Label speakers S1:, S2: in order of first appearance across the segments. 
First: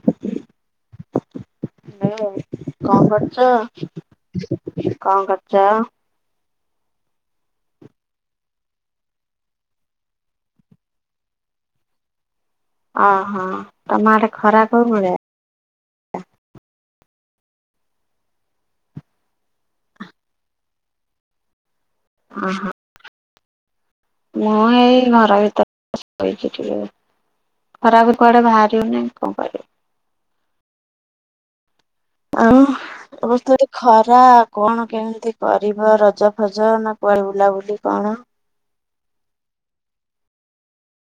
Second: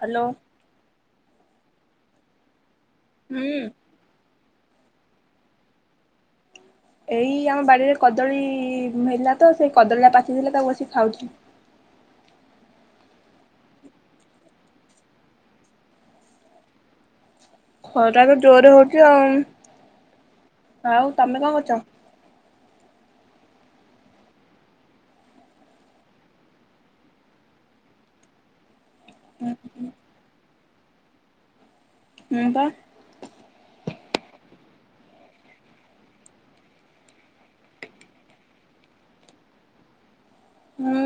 S1: Hello.
S2: ହେ କଣ
S1: ହୁଁ
S2: କରୁଚ କଣ କରୁଚ?
S1: ଏଇ ଆମ ବାଡିରେ କଦଳୀ ହେଲା ତ ସେଇ କଦଳୀଟା ପାଚି ଥିଲା ତାକୁ ଆସି ଖାଉଚି।
S2: ଓହୋ ତମ ଆଡେ ଖରା କୋଉ [unintelligible]
S1: ଖରା ତ ଜୋରରେ ହୋଉଚି ଆଉ, ଆଉ ତମେ କଣ କରୁଚ?
S2: ଓହୋ। ମୁଁ ଏଇ ଘରା ଭିତରେ ଶୋଇଚି। ଖରାପ କୁଆଡେ ବାହାରିବନିଁ କଣ
S1: ହୁଁ
S2: କରିବି?
S1: ହୁଁ। ମୁଁ ବା
S2: ଆଉ [unintelligible] ଖରା କଣ କେମିତି କରିବ ରଜ ଫଜ ନା କୁଆଡେ ବୁଲାବୁଲି କଣ
S1: ହୁଁ।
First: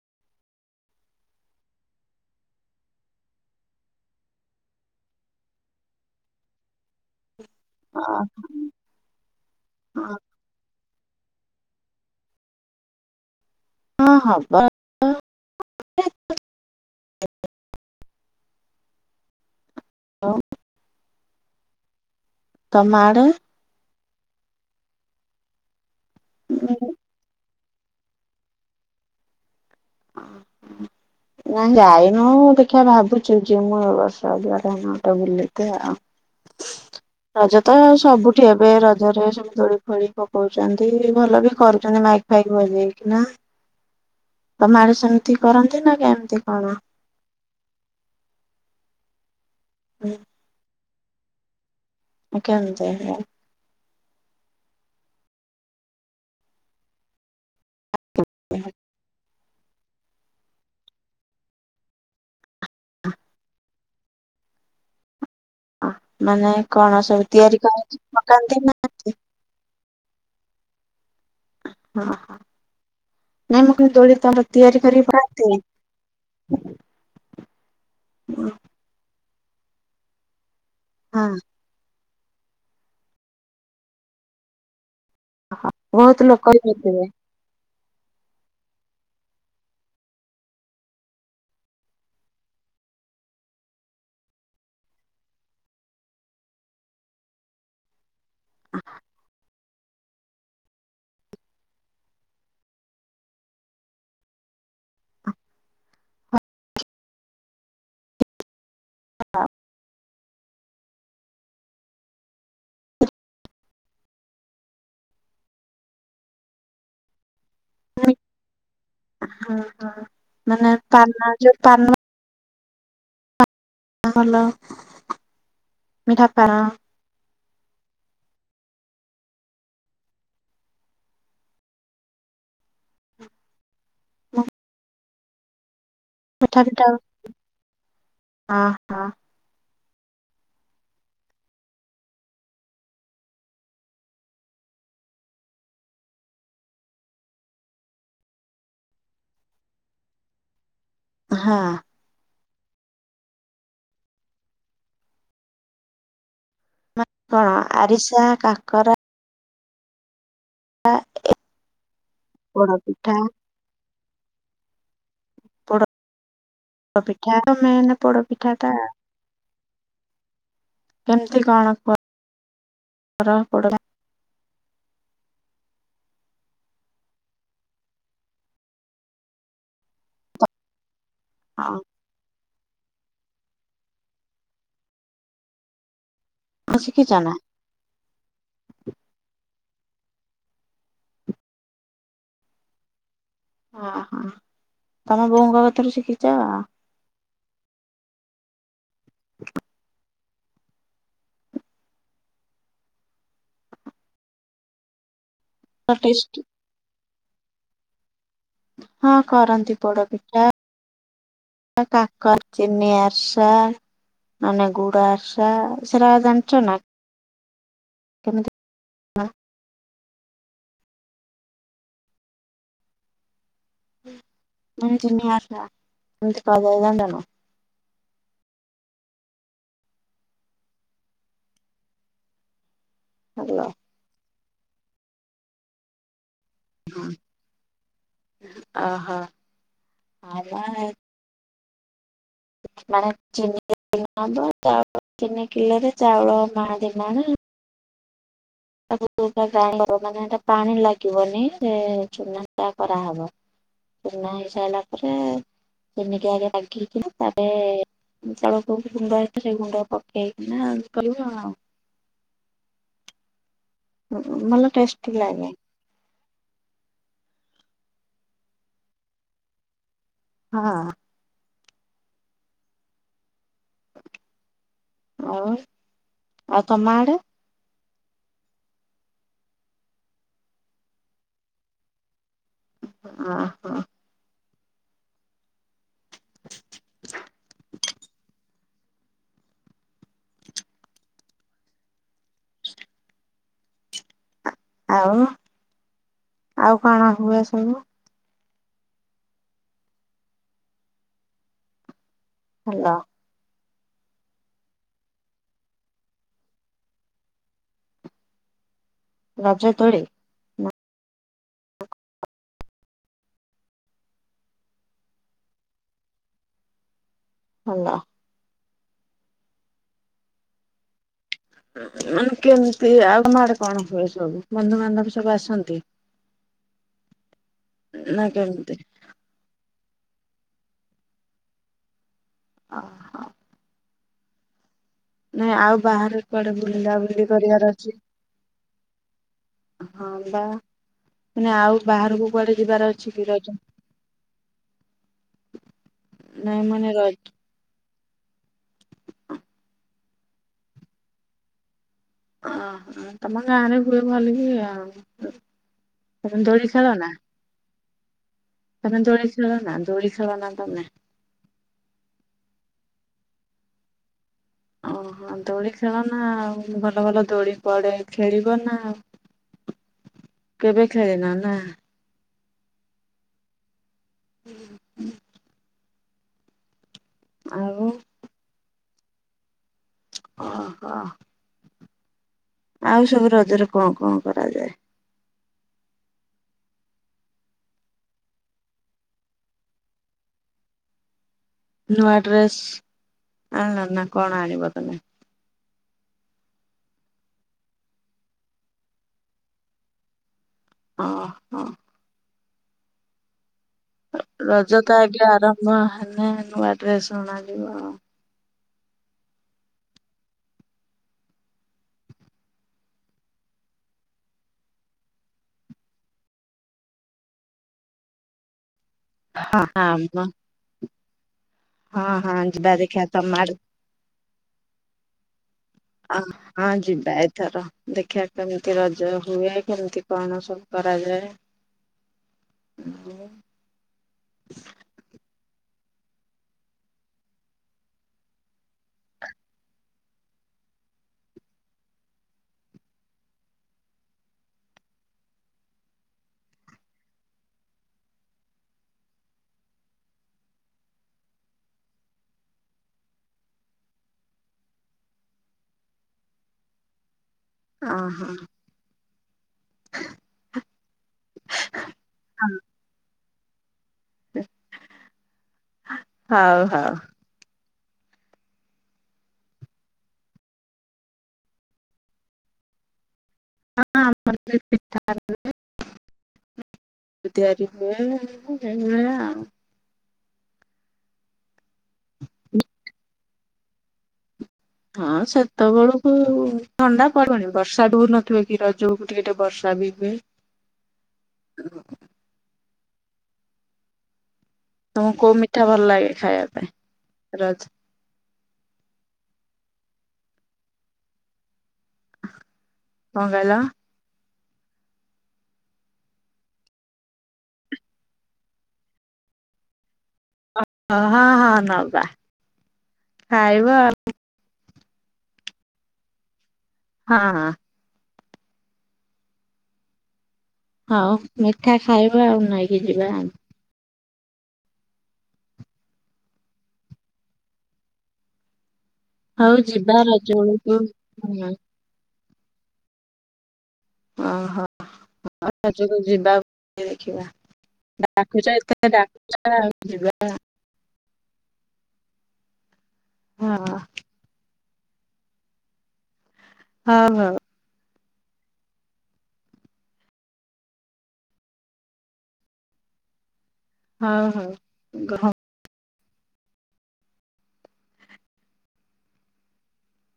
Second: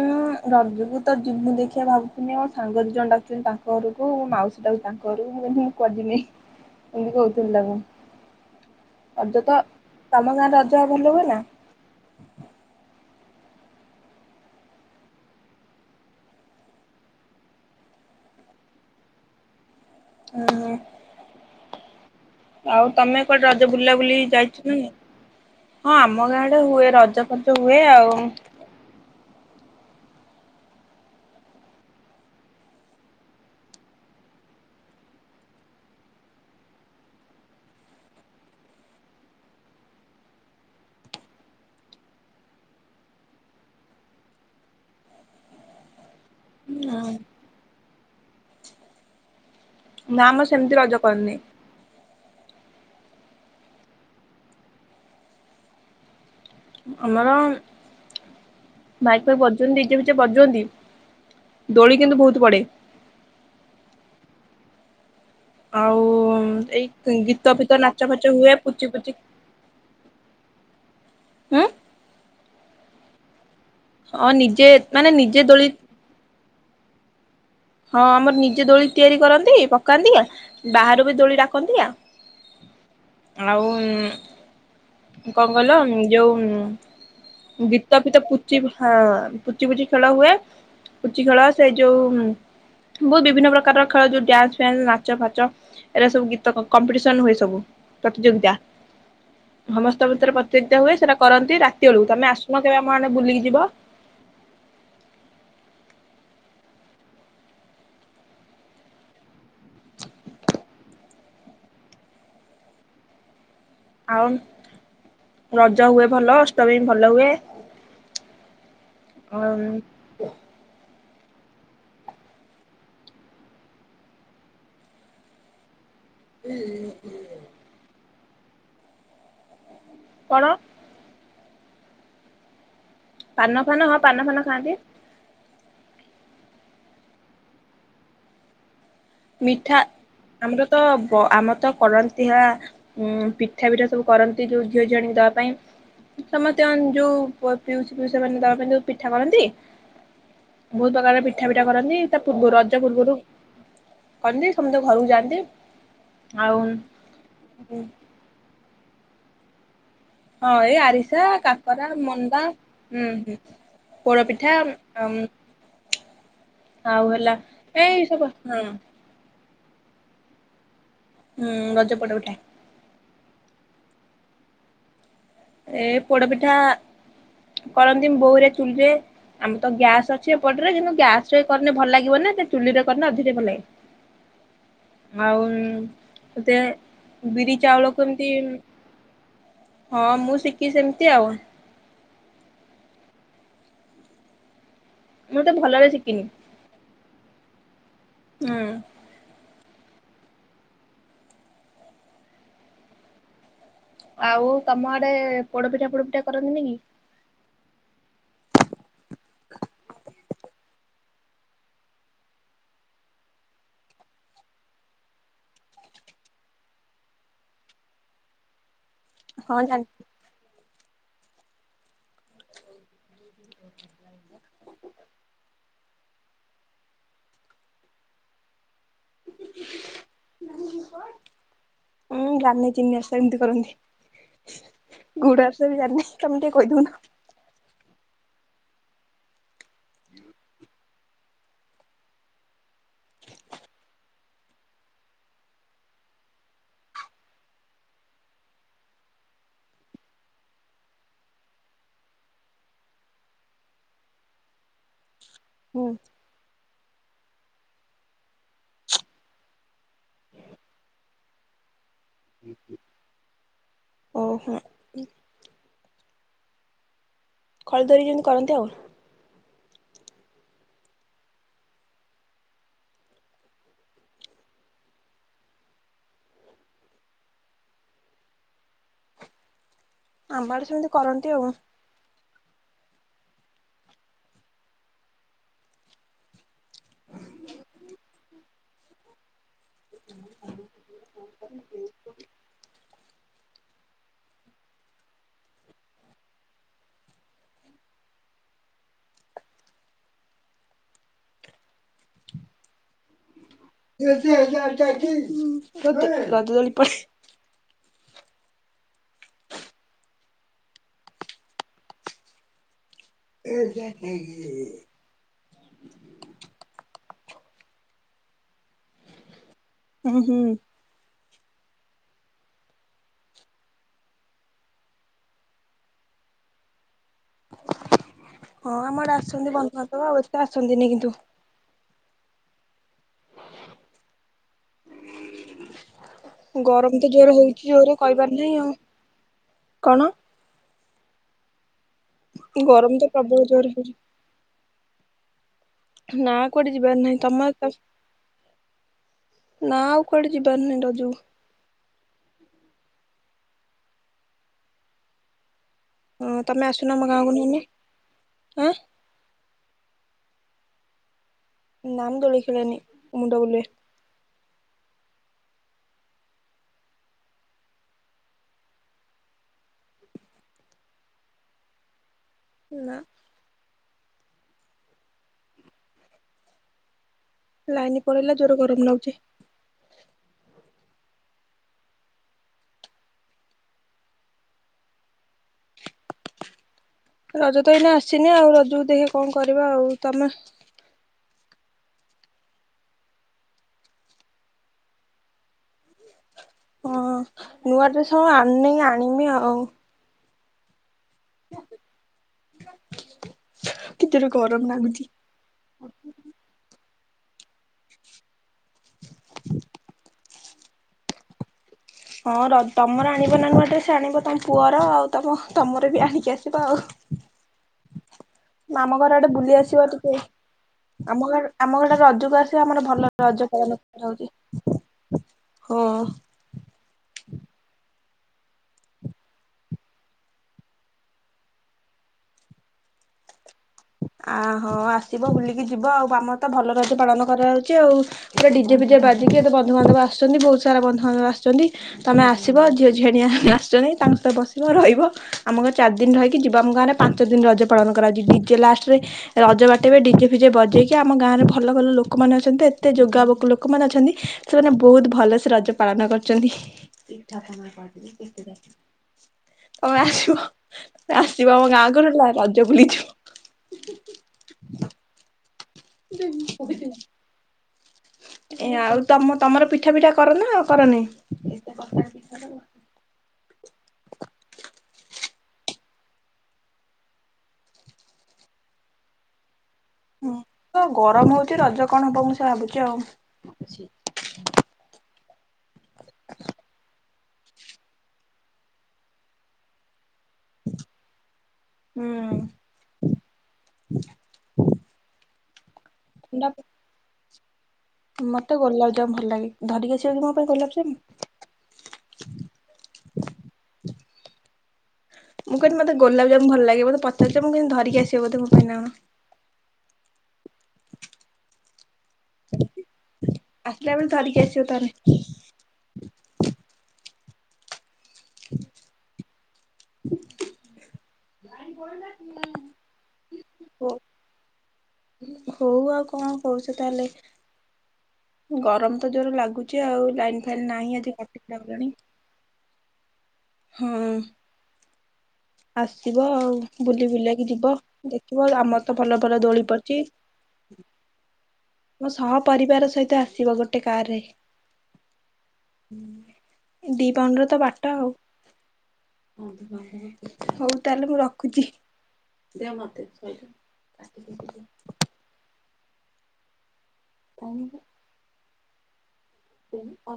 S1: ରଜକୁ ତ ଜିମଁ ଦେଖିବା ଭାବୁଛନ୍ତିି ମୋ ସାଙ୍ଗରେ ନେଇ ଅନେକ ଜଣ ଡାକୁଛନ୍ତି ତାଙ୍କ ଘରକୁୋ ମାଉସୀ ଟାକୁ ତାଙ୍କ ଘରକୁ ହୁି [unintelligible] ଏମିତି କହୁଥିଲି ତା ମୁ
S2: ହଁ।
S1: ରଜ ତ ତମ ଗାଁରେ ରଜ ଭଲ ହୁଏନା?
S2: ହଁ ହବ। [inaudible]
S1: ହୁଁ। ଆଉ
S2: ତମ
S1: ତମେ
S2: ଆଡେ?
S1: କୋଆଡେ ରଜ ବୁଲା ବୁଲି ଯାଇଚ ହଁ ଆମ ଗାଁରେ ହୁଏ ରଜପତ ହୁଏ ଆଉ
S2: ହଁ ନା ଯାଇନୁ ଦେଖିବା ଭାବୁଚୁ ଯି ମୁଁ ଏ ବର୍ଷ ଯଆ ତ ବୁଲି ଆଉ। ରଜ ତ ସବୁଠି ଏବେ ରଜ ଦୋଳି ଫୋଳି ପକଉଛନ୍ତି, ଭଲ ବି କରୁଛନ୍ତି ମାଇକି ଫାଇକି ବଜେଇକି ନା। ତମ ଆଡେ ସେମିତି କରନ୍ତି ନା କେ ଏମିତି କଣ?
S1: ହଁ। ନା
S2: ହୁଁ
S1: ଆମ ସେମିତି ରଜ କରିନି।
S2: ଆଉ କେମିତି ହେଲା?
S1: ଆମର
S2: ହଁ,
S1: ମାଇକ୍ ଫାଇକ୍ ବଜେ ସେମିତି ଡିଜେ, ଫିଜେ ବଜୁଅନ୍ତି, ଦୋଳି କିନ୍ତୁ ବୋହୁତ୍ ପଡ଼େ।
S2: [inaudible]
S1: ଆଉ
S2: ମାନେ କଣ
S1: ଏଇ
S2: ସବୁ
S1: ଗୀତ,
S2: ତିଆରି
S1: ଫିତ
S2: କରିକି
S1: ନାଚ ଫାଚ ହୁଏ,
S2: ପକାନ୍ତି ନା
S1: ପୁଚି ଫୁଚୀ ଉଁ।
S2: ହଁ ହଁ। ନାଇଁ ମୁଁ କହିଲି ଦୋଳି
S1: ହଁ
S2: ତମର
S1: ନିଜେ
S2: ତିଆରି କରି
S1: ମାନେ ନିଜେ
S2: ପାରନ୍ତି?
S1: ଦୋଳି ହଁ ଆମର ନିଜେ ଦୋଳି ତିଆରି କରନ୍ତି। ପକାନ୍ତି ଆ ବାହାରୁ ବି
S2: ହଁ
S1: ଦୋଳି ଡାକନ୍ତି ଆ ଆଉ କଣ କହିଲ
S2: ବହୁତ ଲୋକ ବି ହେଇଥିବେ
S1: ଯୋଉ ଗୀ ତ ପିତ ପୁଚି ହଁ ପୁଚି, ପୁଚି ଖେଳ ହୁଏ। ପୁଚି ଖେଳ ସେଇ ଯୋଉ ବୋହୁତ୍ ବିଭିନ୍ନ ପ୍ରକାର ଖେଳ ଯୋଉ ଡ୍ୟାନ୍ସ ଫ୍ୟାନ୍ସ ନାଚ ଫାଚ ଏରା ସବୁ ଗୀତ କମ୍ପିଟିସନ ହୁଏ ସବୁ। ପ୍ରତିଯୋଗିତା। ସମସ୍ତ ଭିତରେ ପ୍ରତିଯୋଗିତା ହୁଏ। ସେଟା କରନ୍ତି ରାତି ବେଳକୁ। ତମେ ଆସୁନ କେବେ ଆମ ଆଡ଼େ ବୁଲିକି ଯିବ?
S2: ହଁ। ହଁ।
S1: ଆଉ ରଜ ହୁଏ ଭଲ। ଅଷ୍ଟମୀ ଭଲ ହୁଏ।
S2: ହଁ ହଁ। ମାନେ ପାନ ଯୋଉ ପାନ ହଁ ଭଲ, ମିଠା ପାନ
S1: କଣ? ପାନ ଫାନ ହଁ ପାନ ଫାନ ଖାଆନ୍ତି।
S2: ମିଠା ଫିଠା, ହଁ ହଁ।
S1: ମିଠା ଆମର ତ ବ-ଆମର ତ କରନ୍ତି ହେରା ହୁଁ, ପିଠା ଫିଠା ସବୁ କରନ୍ତି ଯୋଉ ଝିଅ ଝିଅଝିଆଣିକି ଦବା ପାଇଁ। ସମସ୍ତେ ଅନ୍ ଯୋଉ ପ- ପିଉସି, ପିଉସା ମାନେ ଦବା ପାଇଁ ଯୋଉ ପିଠା କରନ୍ତି ବୋହୁତ୍ ପ୍ରକାର ପିଠା
S2: ହଁ
S1: ଫିଠା କରନ୍ତି, ତା ପୂର୍ବରୁ ରଜ ପୂର୍ବରୁ କରନ୍ତି ସମସ୍ତେ ଘରକୁ ଯାଆନ୍ତି। ଆଉ
S2: ମା-କଣ
S1: ହଁ
S2: ଆରିସା କାକରା
S1: ହଁ ଏଇ ଆରିସା କାକରା ମଣ୍ଡା,
S2: ପୋଡ
S1: ହୁଁ
S2: ପିଠା
S1: ହୁଁ। ପୋଡପିଠା ଆ
S2: ପୋଡ
S1: ଆଉ ହେଲା,
S2: ପିଠା ତ ମେନ୍ ପୋଡ ପିଠା
S1: ହଁ।
S2: କେମତି
S1: ହୁଁ
S2: କଣ
S1: ରଜ ପୋଡପିଠା
S2: କର ପଡ଼
S1: ଏ ପୋଡପିଠା କରନ୍ତି, ବୋଉ ହାରିଆ ଚୁଲିରେ। ଆମେ ତ ଗ୍ୟାସ୍ ସଛିବା ପଟରେ କିନ୍ତୁ ଗ୍ୟାସ୍ ରେ କରିନେ
S2: ହଁ
S1: ଭଲ ଲାଗିବ ନା ସେ ଚୁଲିରେ କରିଲେ ଅଧିକ ଭଲ ଲାଗେ। ଆଉ ତତେ
S2: ଶିଖିଛ ନା
S1: ବିରି ଚାଉଳ କୁ କେମତି, ହଁ। ମୁଁ ଶିଖିଚି ସେମିତି ଆଉ।
S2: ଓହୋ। ତମ
S1: ମୁଁ ତ
S2: ବୋଉଙ୍କ
S1: ଭଲରେ
S2: କଥାରୁ
S1: ଶିଖିନି
S2: ଶିଖିଛ?
S1: ହୁଁ।
S2: [inaudible]
S1: ଆଉ ତମ ଆଡେ ପୋଡପିଠା, ପୋଡପିଠା
S2: ଟେଷ୍ଟି
S1: କରନ୍ତିନି କି?
S2: ହଁ କରନ୍ତି ପୋଡ ପିଠା। ଆଉ କାକରା ଚିନି ଆରିସା ମାନେ ଗୁଡ ଆରିସା ସେରା ଜାଣିଛ ନା? କେମିତି କଣ?
S1: ହଁ ଜାଣିଛି [inaudible]
S2: ମାନେ ଚିିନି ଆରିସା କେମିତି କରା ଯାଏ ଜାଣିଛନା?
S1: ଉଁ ଜାଣିନି ଚିନି ଆରିଷା କେମିତି
S2: ହାଲୋ
S1: କରନ୍ତି? ଗୁଡା ଆରିସା ବି ଜାଣିନି। ତମେ ଟିକେ କହିଦୋଉନ?
S2: ଅହୋ। ଆ ମାନେ ଚିନି ହବ ଚାଉଳ ତିନି କିଲୋରେ ଚାଉଳ ମାଣେ ଦି ମାଣେ। ତା ଗ ମାନେ ପାଣି ଲାଗିବନି ସେ ଚୁନା କରାହେବ। ଚୁନା ହେଇସାରିଲା ପରେ
S1: ହୁଁ
S2: ସେମିତି ଆଗେ ରାଗି ହେଇଥିଲା। ତାପ ଚାଉଳ ଗୁଣ୍ଡ ହେଇଥିଲା ସେଇ ଗୁଣ୍ଡ ପକେଇକି ନାଉ କରିବ ଆଉ
S1: ଓହୋ
S2: ଭଲ ଟେଷ୍ଟଟି ଲାଗେ।
S1: ଖଳଦରି ଯେମିତି କରନ୍ତି ଆଉ
S2: ହଁ। ଆଉ ଆଉ ତମଆଡେ?
S1: ଆମ ଆଡେ ସେମିତି କରନ୍ତି ଆଉ
S2: ଆଁ ଆଁ। [inaudible]
S1: [inaudible]
S2: ଆଉ ଆଉ କଣ ହୁଏ ସବୁ? ହାଲୋ।
S1: [inaudible]
S2: ରଜଦୋଳି।
S1: ଏ
S2: ହାଲୋ।
S1: ହୁଁ ହୁଁ।
S2: ମାନେ କେମିତି ଆଉ ତମ ଆଡେ କଣ ହୁଏ ସବୁ ବନ୍ଧୁବାନ୍ଧବ ସବୁ ଆସନ୍ତି। [inaudible] ନା କେମିତି?
S1: ହଁ ଆମ ଆଡେ ଆସନ୍ତି ବନ୍ଧୁବାନ୍ଧବ ଆଉ ଏତେ ଆସନ୍ତିନି କିନ୍ତୁ
S2: ଓ ହୋ। ହ ନାଇଁ ଆଉ ବାହାରେ କୁଆଡେ
S1: ଗରମ ତ
S2: ବୁଲାବୁଲି
S1: ଜୋର ହଉଛି
S2: କରିବାର
S1: ଜୋରରେ
S2: ଅଛି?
S1: କହିବାର ନାହିଁ ଆଉ। କଣ?
S2: ହଁ ବା ଆଉ ବାହାରକୁ କୁଆଡେ ଯିବାର
S1: ଗରମ ତ
S2: ଅଛି କି
S1: ପ୍ରବଳ
S2: ରଜ
S1: ଜୋରରେ ହଉଛି
S2: [inaudible]
S1: ନା
S2: ନାଇଁ
S1: କୁଆଡେ
S2: ମାନେ
S1: ଯିବାର
S2: ରଜ
S1: ନାହିଁ ତମର ତ ନା ଆଉ କୁଆଡେ ଯିବାର ନାଇଁ ରଜକୁ
S2: ଅ ତମ ଗାଁ ରେ ହୁଏ ଭଳିକି ଆଉ ତମେ
S1: ହଁ
S2: ଦୋଳି
S1: ଆସୁନ
S2: ଖେଳ
S1: ଆମ
S2: ନା
S1: ଗାଁକୁ ନହେଲେ ଆଁ
S2: ତମେ ଦୋଳି ଖେଳ ନା ଦୋଳି ଖେଳ ନା ତମେ?
S1: ନା ମୁଁ ଦୋଳି ଖେଳେଣିି ମୁୁଣ୍ଡବୁଲାଏ।
S2: ଓହୋ ଦୋଳି ଖେଳ ନା ଆଉ ଭଲ ଭଲ ଦୋଳି ପଡେ ଖେଳିବ ନା। କେବେ ଖେଳିନ ନାଁ?
S1: ନା।
S2: ହୁଁ ହୁଁ ଆଉ
S1: ଲାଇନ ପଳେଇଲା ଜୋର ଗରମ ଲାଗୁଛି।
S2: ଓ ହୋ। ଆଉ ସବୁ ରଜରେ କଣ କଣ କରାଯାଏ?
S1: ରଜ ତ ଏଇନା ଆସିନି ଆଉ ରଜକୁ ଦେଖିବା କଣ କରିବା ଆଉ ତମେ?
S2: ନୂଆ ଡ୍ରେସ ଆଣ ନା କଣ ଆଣିବ ତମେ?
S1: ହଁ ନୂଆ ଡ୍ରେସ ହଣ ଆଣିନି ଆଣିବି ଆଉ
S2: ଅ ହ।
S1: କି ଜୋରେ ଗରମ
S2: ରଜ ତ
S1: ଲାଗୁଛି।
S2: ଆଜ୍ଞା ଆରମ୍ଭ ହେଲା ନୂଆ ଡ୍ରେସ ଅଣାଯିବ ଆଉ
S1: ହଁ ତମର ଆଣିବ ନା ନୂଆ ଡ୍ରେସ ଆଣିବ ତମ ପୁଅର ଆଉ ତମ ତମର ବି ଆଣିକି ଆସିବ ଆଉ ଆମ ଘର ଆଡେ ବୁଲି
S2: ହଁ
S1: ଆସିବ ଟିକେ
S2: ହଁ
S1: ଆମ ଗାଁ ଆମ ଘରଟା
S2: ହଁ ହଁ
S1: ରଜକୁ ଆସିବ
S2: ଯିବା
S1: ଆମର
S2: ଦେଖିବା
S1: ଭଲ
S2: ତମ ଆଡେ
S1: ରଜ ପାଳନ ହଉଛି ହଁ।
S2: ଆ ହଁ ଯିବା ଏଥର ଦେଖିବା କେମିତି ରଜ ହୁଏ କେମିତି କଣ ସବୁ କରାଯାଏ? ହଁ
S1: ଆ ହଁ ଆସିବ ବୁଲିକି ଯିବ ଆଉ ଆମର ତ ଭଲ ରଜ ପାଳନ କରାଯାଉଛି ଆଉ ପୁରଟେ ଡିଜେ ଫିଜେ ବାଜିକି ଏତ ବଧୁବାନ୍ଧବ ଆସିଛନ୍ତି ବହୁସାରା ବନ୍ଧୁବାନ୍ଧବ ଆସଛନ୍ତି। ତମେ ଆସିବ ଝିଅ ଝିଅଣିଆ ଆସଛନି ତାଙ୍କ ସହିତ ବସିବ ରହିବ ଆମ ଘ ଚାରି ଦିନ ରହିକି ଯିବ। ଆମ ଗାଁରେ ପାଞ୍ଚ ଦିନ ରଜ ପାଳନ କରାଯାଉଛି ଡିଜେ ଲାଷ୍ଟରେ ରଜ ବାଟିବ ଡିଜେ ଫିଜେ ବଜେଇକି ଆମ ଗାଁ ରେ ଭଲ ଭଲ ଲୋକମାନେ ଅଛନ୍ତି ଏତେ ଯୋଗୋଗ ଲୋକମାନେ ଅଛନ୍ତି। ସେମାନେ ବହୁତ ଭଲ ସେ ରଜ ପାଳନ କରୁଛନ୍ତି।
S2: ଓହୋ
S1: ତମେ ଆସିବ ତମେ ଆସିବ ଆମ ଗାଁକୁ ରଜ ବୁଲିଯିବ।
S2: ହଉ ହଉ
S1: [unintelligible] ଏ ଆଉ ତମ ତମର ପିଠା ପିଠା କରନା ଆଉ କରନି।
S2: ହଁ [unintelligible] ଧ [unintelligible]
S1: ହୁଁ ତ ଗରମ ହଉଚ ରଜ କଣ ହବ ମୁଁ ସେ ଭାବୁଛି ଆଉ।
S2: ହଁ ସେତେବେଳକୁ ଥଣ୍ଡା ପଡୁନି ବର୍ଷା ଠୁ ନଥିବେ କି ରଜକୁ। ଟିକେ ଟିକେ ବର୍ଷା ବି ହୁଏ।
S1: ହୁଁ।
S2: ତମକୁ କୋଉ ମିଠା ଭଲ ଲାଗେ
S1: ଥଣ୍ଡା
S2: ଖାଇବା ପାଇଁ ରଜ।
S1: ମତେ ଗୋଲାପଜାମୁ ଭଲ ଲାଗେ ଧରିକି ଆସିବା [unintelligible]
S2: କଣ କହିଲ?
S1: ମୁଁ କହିଲି ମତେ ଗୋଲାଜାମୁ ଭଲ ଲାଗିବ ମତେ ପଚିଛି ମୁଁମ ଧିକି ଆସିବ [unintelligible]
S2: ହଁ ହଁ ନବା। ଖାଇବା ଆଉ
S1: ଆସିଲବେଳେ ଧାରିକ ଆସିବ ତାହେଲେ।
S2: ହଁ ହଁ। ହଉ ମିଠା ଖାଇବା ଆଉ ନେଇକି ଯିବା।
S1: ହଉ ହଉ ଆଉ କଣ କରୁଛ ତାହେଲେ? ଗରମ ତ ଜୋର
S2: ହଉ
S1: ଲାଗୁଛି
S2: ଯିବା
S1: ଆଉ
S2: ରଜ
S1: ଲାଇନ ଫାଇନ୍
S2: ବେଳକୁ।
S1: ନାହିଁ ଆଜି ହଟି ଯାଗଲାଣି। ହଁ।
S2: [inaudible]
S1: ଆସିବ
S2: ଯିବା
S1: ଆଉ ବୁଲି
S2: ଦେଖିବା
S1: ବୁଲକି ଯିବ ଦେଖିବ
S2: ଡାକୁଛ
S1: ଆମର
S2: ଏତେ
S1: ତ ଭଲ
S2: ଡାକୁଛ
S1: ଭଲ ଦୋଳି
S2: ଆଉ
S1: ପଡିଛି।
S2: ଯିବା
S1: ମୋ ସହ ପରରିବାର ସହିତ
S2: ହଁ
S1: ଆସିବ ଗୋଟେ କାରରେ।
S2: ହଉ
S1: ଦି
S2: ହଉ
S1: ପାହୁଣ୍ଡ ବାଟ ଆଉ। ଆପ ହଉ ତାହେଲେ ମୁଁ ରଖୁଛି ଦେ ମତେ
S2: ହଉ ହଉ।
S1: ତାକ ସେ